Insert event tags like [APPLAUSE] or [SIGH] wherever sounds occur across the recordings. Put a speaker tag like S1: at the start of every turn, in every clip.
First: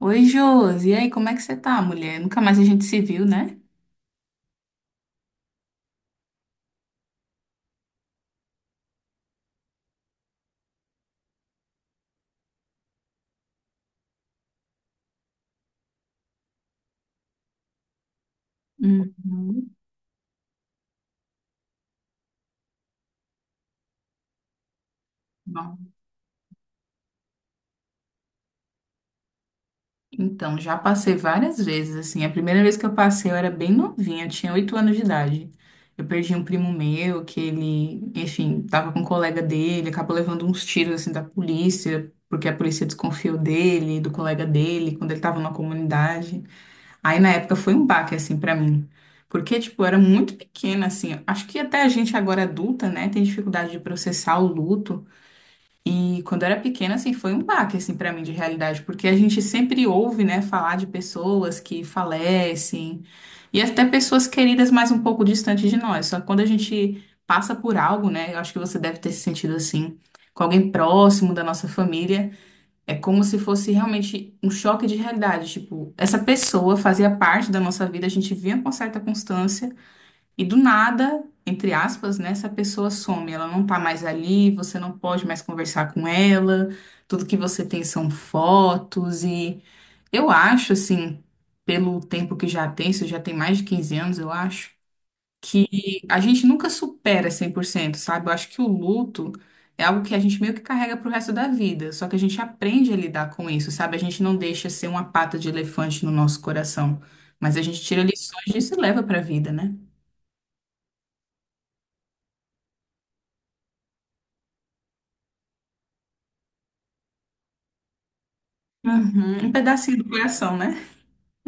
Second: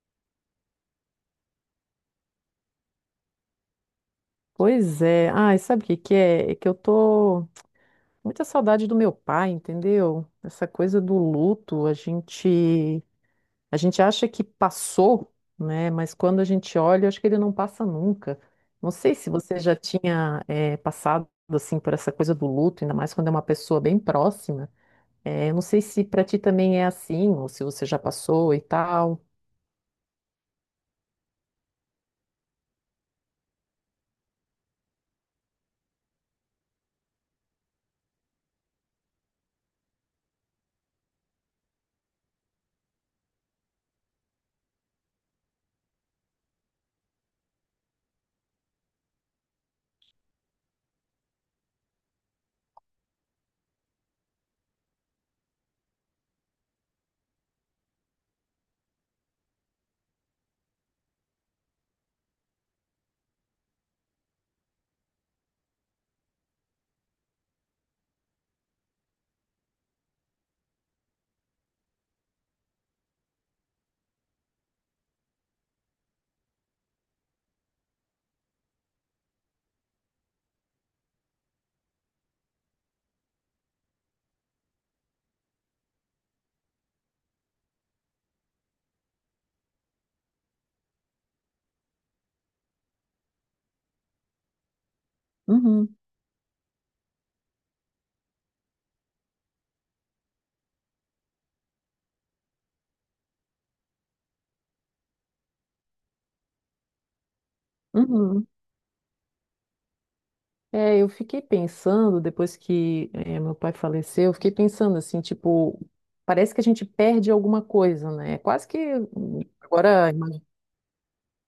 S1: Oi, Josi. E aí, como é que você tá, mulher? Nunca mais a gente se viu, né?
S2: Pois é. Ai, sabe o que que é? É que eu tô com muita saudade do meu pai, entendeu? Essa coisa do luto, a gente acha que passou, né? Mas quando a gente olha, eu acho que ele não passa nunca. Não sei se você
S1: Uhum.
S2: já tinha passado assim por essa coisa do luto, ainda mais quando é uma pessoa bem próxima. Eu não sei
S1: Bom,
S2: se pra ti também é assim, ou se você já passou e tal.
S1: então, já passei várias vezes, assim. A primeira vez que eu passei, eu era bem novinha, eu tinha 8 anos de idade. Eu perdi um primo meu, que ele, enfim, tava com um colega dele, acabou levando uns tiros, assim, da polícia, porque a polícia desconfiou dele, do colega dele, quando ele tava na comunidade. Aí na época foi um baque assim pra mim, porque tipo, eu era muito pequena assim. Acho que até a gente agora adulta, né, tem dificuldade de processar o luto. E quando eu era pequena assim, foi um baque assim para mim de realidade, porque a gente sempre ouve, né, falar de pessoas que falecem e até pessoas queridas mais um pouco distante de nós. Só que quando a gente passa por algo, né, eu acho que você deve ter se sentido assim, com alguém próximo da nossa família. É como se fosse realmente um choque de realidade. Tipo, essa pessoa fazia parte da nossa vida, a gente via com certa constância, e do nada, entre aspas, né, essa pessoa some. Ela não tá mais ali, você não pode mais conversar com ela, tudo que você tem são fotos. E eu acho, assim, pelo tempo que já tem, isso já tem mais de 15 anos, eu acho
S2: Uhum,
S1: que a gente nunca supera 100%, sabe? Eu acho que o luto é algo que a gente meio que carrega pro resto da vida, só que a gente aprende a lidar com isso, sabe? A gente não deixa ser uma pata de elefante no nosso coração, mas a gente tira lições
S2: uhum.
S1: disso e leva pra vida, né?
S2: É, eu fiquei pensando, depois que meu pai faleceu, eu fiquei pensando assim, tipo, parece que a gente perde alguma coisa, né? É quase que
S1: Uhum, um pedacinho do
S2: agora.
S1: coração, né?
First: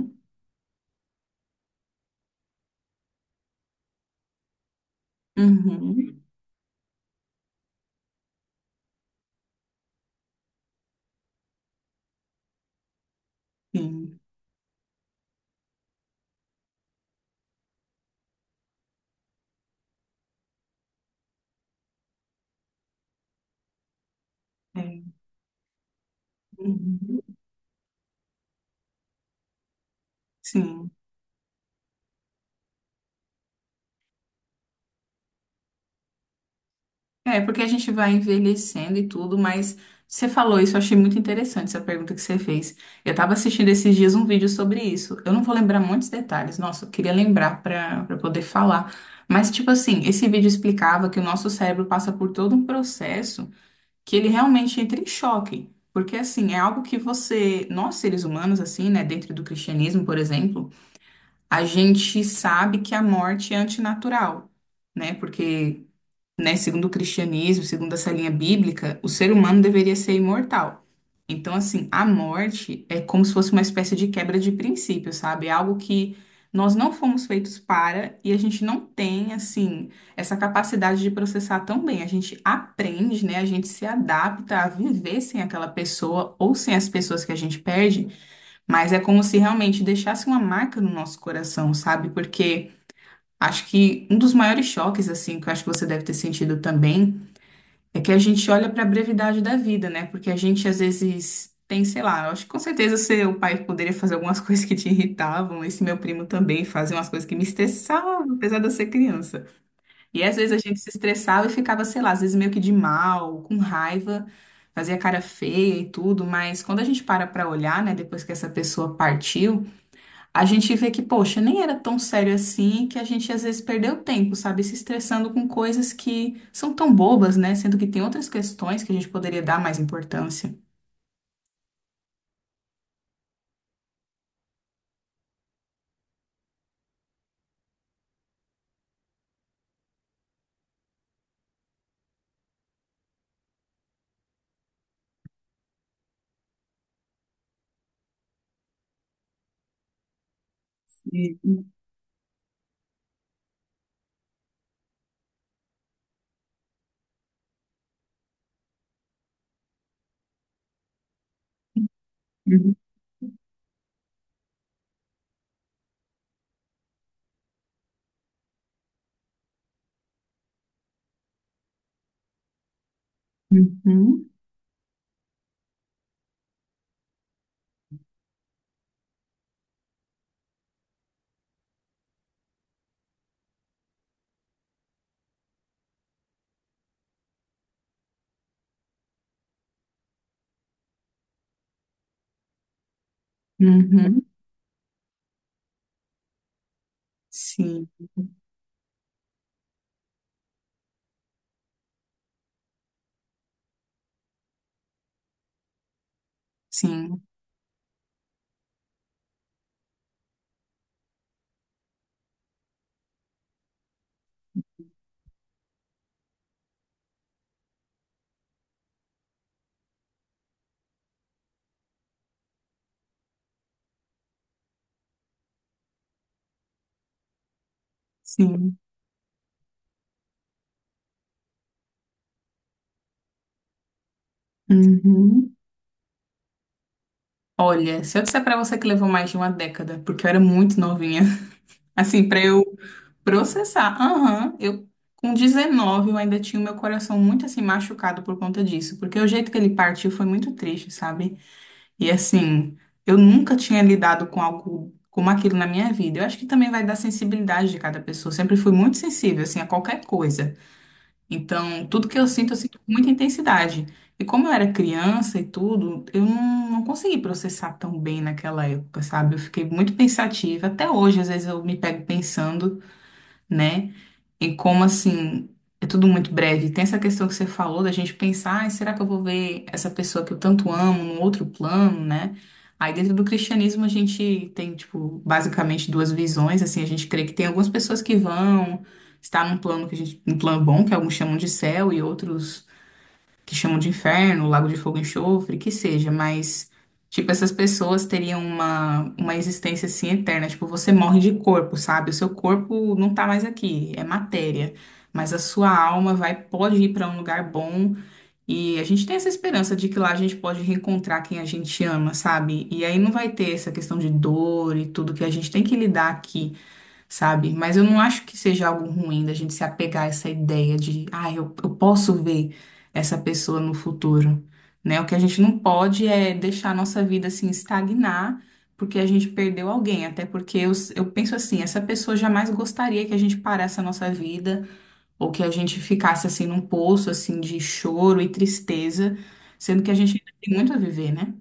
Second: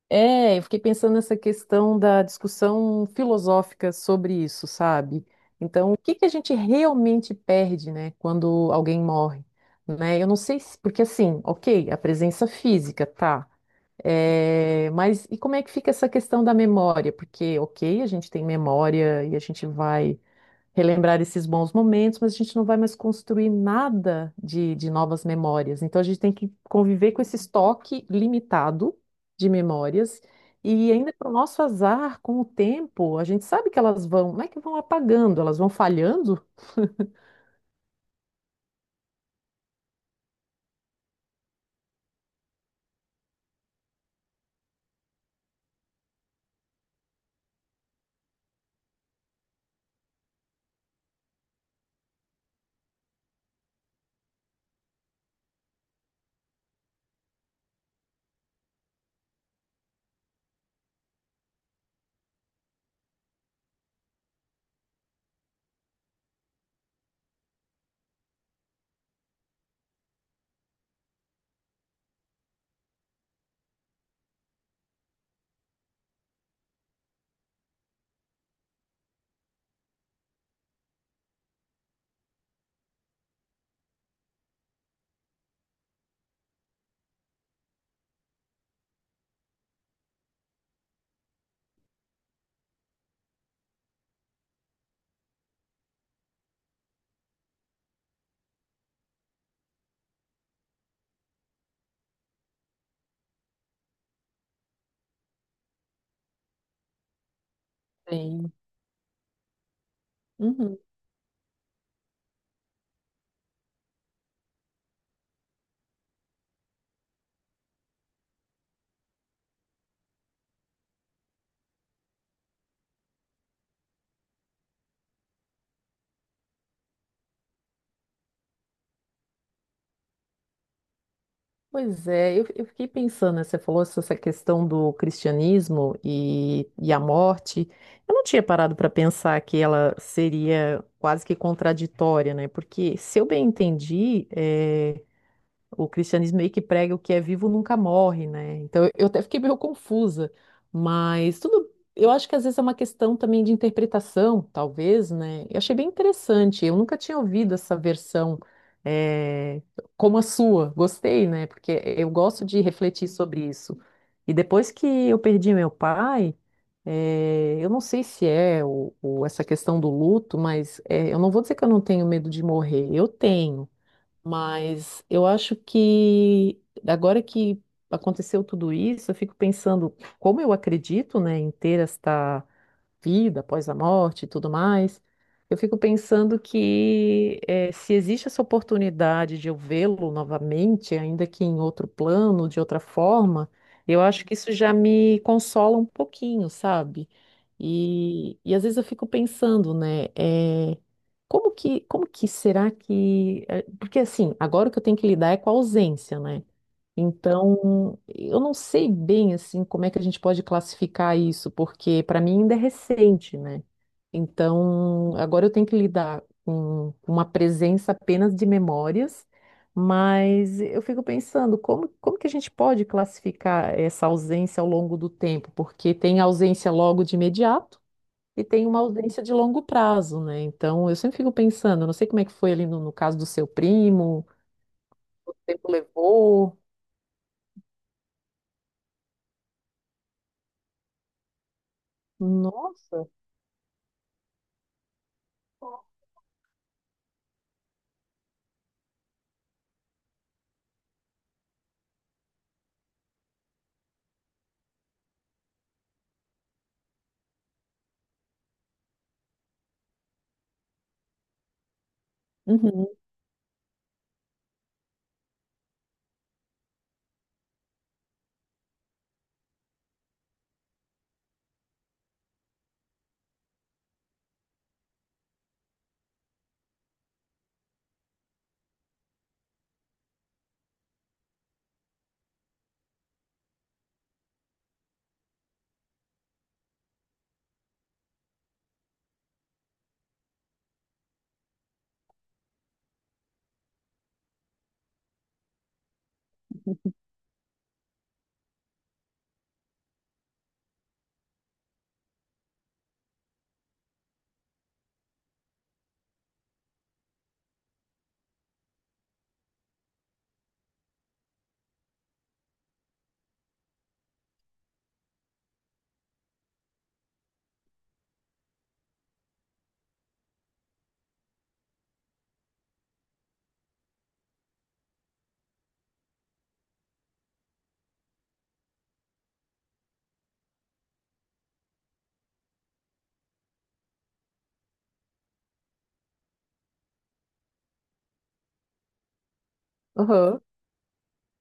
S2: É, eu fiquei pensando nessa questão da discussão filosófica sobre isso, sabe? Então, o que
S1: Uhum,
S2: que a gente realmente perde, né, quando alguém morre, né? Eu não sei se, porque assim, ok, a presença física, tá.
S1: sim.
S2: É, mas e como é que fica essa questão da memória? Porque, ok, a gente tem memória e a gente vai relembrar esses bons momentos, mas a gente não vai mais construir nada de
S1: É.
S2: novas memórias. Então a gente tem que conviver com
S1: Uhum,
S2: esse estoque limitado de memórias.
S1: sim.
S2: E ainda para o nosso azar, com o tempo, a gente sabe que elas vão, não é que vão apagando, elas vão falhando.
S1: É, porque a gente vai envelhecendo e tudo, mas você falou isso, eu achei muito interessante essa pergunta que você fez. Eu tava assistindo esses dias um vídeo sobre isso. Eu não vou lembrar muitos detalhes, nossa, eu queria lembrar para poder falar. Mas, tipo assim, esse vídeo explicava que o nosso cérebro passa por todo um processo que ele realmente entra em choque. Porque, assim, é algo que você, nós seres humanos, assim, né, dentro do cristianismo, por exemplo, a gente sabe que a morte é antinatural, né? Porque, né? Segundo o cristianismo, segundo essa linha bíblica, o ser humano deveria ser imortal. Então, assim, a morte é como se fosse uma espécie de quebra de princípio, sabe? É algo que nós não fomos feitos para e a gente não tem, assim, essa capacidade de processar tão bem. A gente aprende, né? A gente se adapta a viver sem aquela pessoa ou sem as pessoas que a gente perde, mas é como se realmente deixasse uma marca no nosso coração, sabe? Porque. Acho que um dos maiores choques, assim, que eu acho que você deve ter sentido também, é que a gente olha para a brevidade da vida, né? Porque a gente às vezes tem, sei lá, eu acho que com certeza seu pai poderia fazer algumas [LAUGHS] coisas que te irritavam, esse meu primo também fazia umas coisas que me estressavam,
S2: Sim.
S1: apesar de eu ser criança. E às vezes a gente
S2: Uhum.
S1: se estressava e ficava, sei lá, às vezes meio que de mal, com raiva, fazia cara feia e tudo, mas quando a gente para para olhar, né, depois que essa pessoa partiu, a gente vê que, poxa, nem era tão sério assim, que a gente às vezes perdeu tempo, sabe? Se estressando com coisas que são tão bobas, né? Sendo que tem outras questões que a gente poderia dar mais importância.
S2: Pois é, eu fiquei pensando, né, você falou sobre essa questão do cristianismo e a morte. Eu não tinha parado para pensar que ela seria quase que contraditória, né? Porque, se eu bem entendi, o cristianismo meio que prega o que é vivo nunca morre, né? Então eu até fiquei meio confusa, mas tudo.
S1: Sim.
S2: Eu acho que às vezes é uma questão também de interpretação, talvez, né? Eu achei bem interessante. Eu nunca tinha ouvido essa versão eh, como a sua. Gostei, né? Porque eu gosto de
S1: Uhum,
S2: refletir sobre isso. E depois que eu perdi meu pai, eu não sei se é essa questão do luto, mas eu não vou dizer que eu não tenho medo de morrer. Eu tenho.
S1: uhum,
S2: Mas eu acho que agora que aconteceu tudo isso, eu fico pensando como eu acredito, né, em ter esta vida após a morte e tudo mais, eu fico pensando que se existe essa oportunidade de eu vê-lo novamente, ainda que em outro plano, de outra forma, eu
S1: uhum.
S2: acho que isso já me consola um pouquinho, sabe?
S1: Sim,
S2: E às vezes eu fico pensando, né? Como que, como que será que. Porque assim, agora o que eu tenho que lidar é com a ausência, né?
S1: sim,
S2: Então, eu não sei bem assim como é que a gente pode classificar isso, porque para mim ainda é recente, né? Então, agora eu tenho que lidar com uma presença apenas de memórias, mas eu fico pensando como, como que a gente pode classificar essa ausência ao longo do tempo, porque tem ausência logo de imediato e tem
S1: sim.
S2: uma ausência de longo prazo, né? Então, eu sempre fico pensando, eu não sei como é que foi ali no caso do seu primo, quanto
S1: Uhum.
S2: tempo levou.
S1: Olha, se eu disser pra você que levou mais de uma década, porque eu era muito novinha. Assim, para eu
S2: Nossa.
S1: processar. Aham, eu com 19 eu ainda tinha o meu coração muito assim machucado por conta disso, porque o jeito que ele partiu foi muito triste, sabe? E assim, eu nunca tinha lidado com algo como aquilo na minha vida. Eu acho que também vai da sensibilidade de cada pessoa. Eu sempre fui muito sensível assim a qualquer coisa. Então, tudo que eu sinto
S2: Uhum.
S1: com muita intensidade. E como eu era criança e tudo, eu não, não consegui processar tão bem naquela época, sabe? Eu fiquei muito pensativa. Até hoje, às vezes, eu me pego pensando, né? E como assim, é tudo muito breve. Tem essa questão que você falou da gente pensar, "Ai, será que eu vou ver essa pessoa que eu tanto amo num outro plano, né? Aí dentro do cristianismo a gente tem, tipo, basicamente duas visões, assim, a gente crê que tem algumas pessoas que vão estar num plano que a gente, um plano bom, que alguns chamam de céu e outros que chamam de inferno, lago de fogo e enxofre, que seja, mas, tipo, essas pessoas teriam uma existência assim eterna. Tipo, você morre de corpo, sabe? O seu corpo não tá mais aqui, é matéria. Mas a sua alma vai, pode ir para um lugar bom. E a gente tem essa esperança de que lá a gente pode reencontrar quem a gente ama, sabe? E aí não vai ter essa questão de dor e tudo que a gente tem que lidar aqui, sabe? Mas eu não acho que seja algo ruim da gente se apegar a essa ideia de, ah, eu posso ver essa pessoa no futuro, né? O que a gente não pode é deixar a nossa vida assim estagnar porque a gente perdeu alguém, até porque eu penso assim, essa pessoa jamais gostaria que a gente parasse a nossa vida ou que a gente ficasse assim num poço assim de choro e tristeza, sendo que a gente ainda
S2: Aham.
S1: tem muito a viver, né?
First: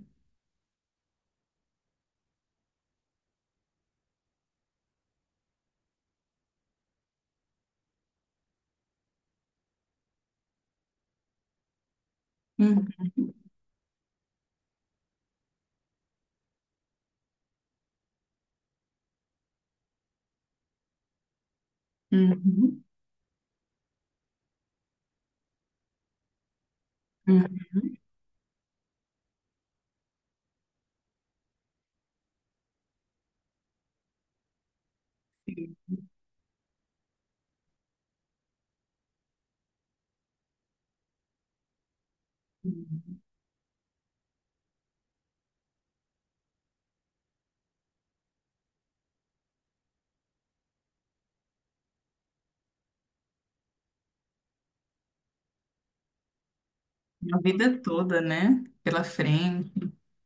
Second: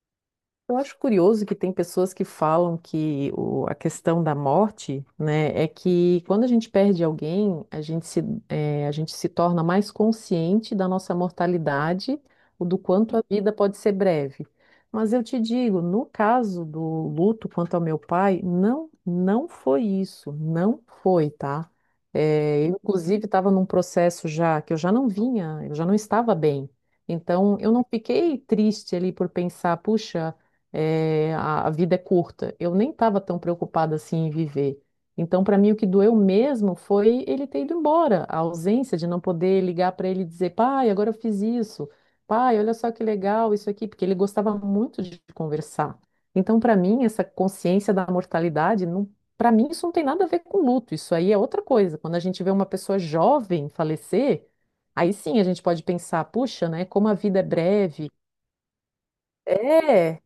S2: Eu acho curioso que tem pessoas que falam que o- a questão da morte, né, é que quando a gente perde alguém, a gente se, a gente se torna mais consciente da nossa mortalidade, o do
S1: Uhum,
S2: quanto a vida pode ser breve. Mas eu te digo, no caso do luto quanto ao meu pai, não, não foi isso, não foi, tá?
S1: uhum,
S2: Inclusive, estava num processo já que eu já não vinha, eu já não estava bem. Então, eu não
S1: uhum.
S2: fiquei triste ali por pensar, puxa é, a vida é curta. Eu nem estava tão preocupada assim em viver. Então, para mim, o que doeu mesmo foi ele ter ido embora, a ausência de não poder ligar para ele e dizer, pai, agora eu fiz isso, pai, olha só que legal isso aqui, porque ele gostava muito de conversar. Então, para mim, essa consciência da mortalidade, não, para mim, isso não tem nada a ver com luto, isso aí é outra coisa. Quando a gente vê uma pessoa jovem falecer, aí sim a gente pode pensar, puxa, né, como a
S1: A
S2: vida é
S1: vida
S2: breve.
S1: toda, né? Pela frente.
S2: É,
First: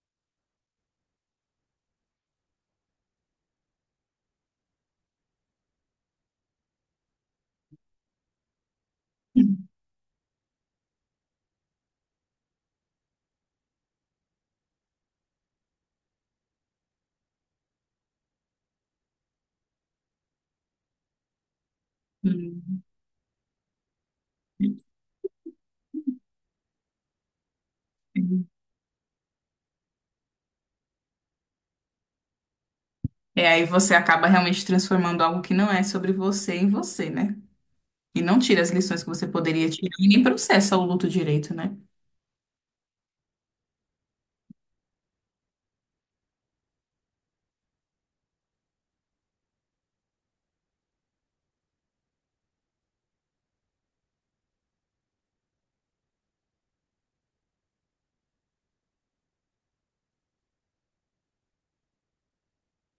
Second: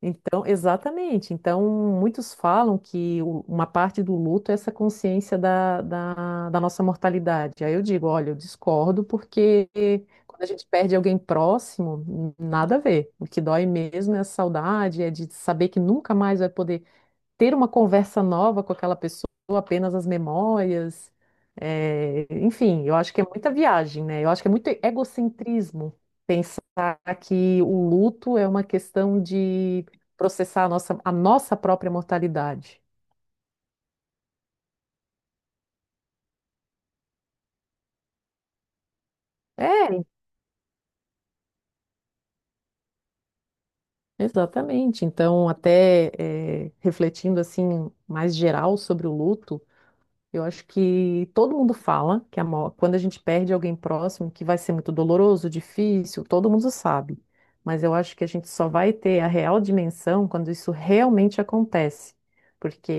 S2: então, exatamente. Então, muitos falam que o- uma parte do luto é essa consciência da nossa mortalidade. Aí eu digo, olha, eu discordo
S1: Uhum.
S2: porque quando a gente perde alguém próximo, nada a ver. O que dói mesmo é a saudade, é de saber que nunca mais vai poder ter uma conversa nova com aquela pessoa, apenas as memórias. É, enfim, eu acho que é muita viagem, né? Eu acho que é muito egocentrismo pensar que o luto é uma questão de processar a a nossa própria mortalidade.
S1: É, aí você acaba realmente transformando algo que não é sobre você em você, né? E não tira as lições que você poderia tirar
S2: É,
S1: e nem processa o luto direito, né?
S2: exatamente. Então, até é, refletindo assim mais geral sobre o luto, eu acho que todo mundo fala que a mor- quando a gente perde alguém próximo, que vai ser muito doloroso, difícil, todo mundo sabe. Mas eu acho que a gente só vai ter a real dimensão quando isso realmente acontece. Porque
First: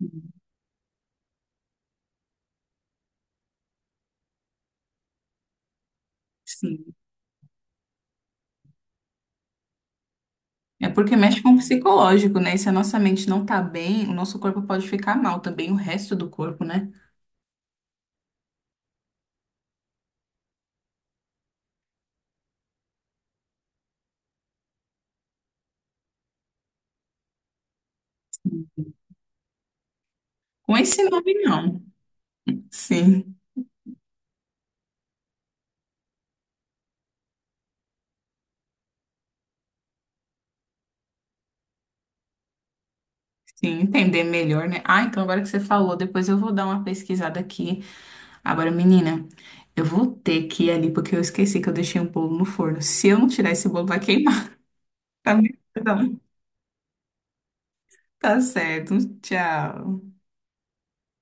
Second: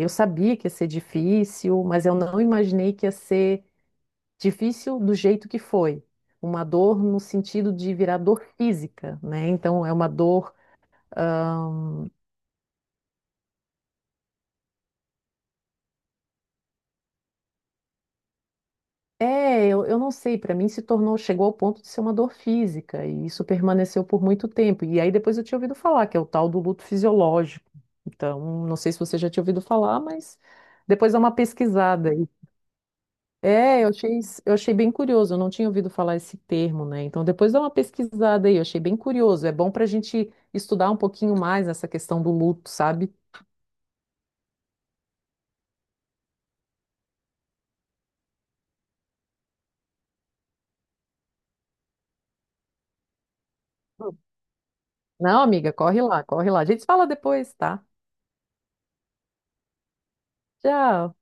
S2: eu
S1: Uhum.
S2: sabia que ia ser difícil, mas eu não imaginei que ia ser difícil do jeito que foi. Uma
S1: Sim.
S2: dor no sentido de virar dor física, né? Então é uma dor.
S1: É porque mexe com o psicológico, né? E se a nossa mente não tá bem, o nosso corpo pode ficar mal também, o resto do corpo, né?
S2: É, eu não sei, para mim se tornou, chegou ao ponto de ser uma dor física, e isso permaneceu por muito tempo. E aí depois eu tinha ouvido falar, que é o tal do luto fisiológico. Então, não sei se você já tinha ouvido falar, mas
S1: Com esse
S2: depois dá uma
S1: nome, não.
S2: pesquisada aí.
S1: Sim.
S2: É, eu achei, eu achei bem curioso, eu não tinha ouvido falar esse termo, né? Então, depois dá uma pesquisada aí, eu achei bem curioso. É bom para a gente estudar um pouquinho mais essa questão do luto, sabe?
S1: Sim, entender melhor, né? Ah, então agora que você falou, depois eu vou dar uma pesquisada aqui. Agora, menina, eu vou ter que ir ali porque eu esqueci que eu deixei um bolo no forno. Se eu não tirar esse bolo, vai queimar. Tá,
S2: Não,
S1: bom,
S2: amiga, corre
S1: então.
S2: lá, corre lá. A gente se fala depois, tá?
S1: Tá certo. Tchau.
S2: Tchau.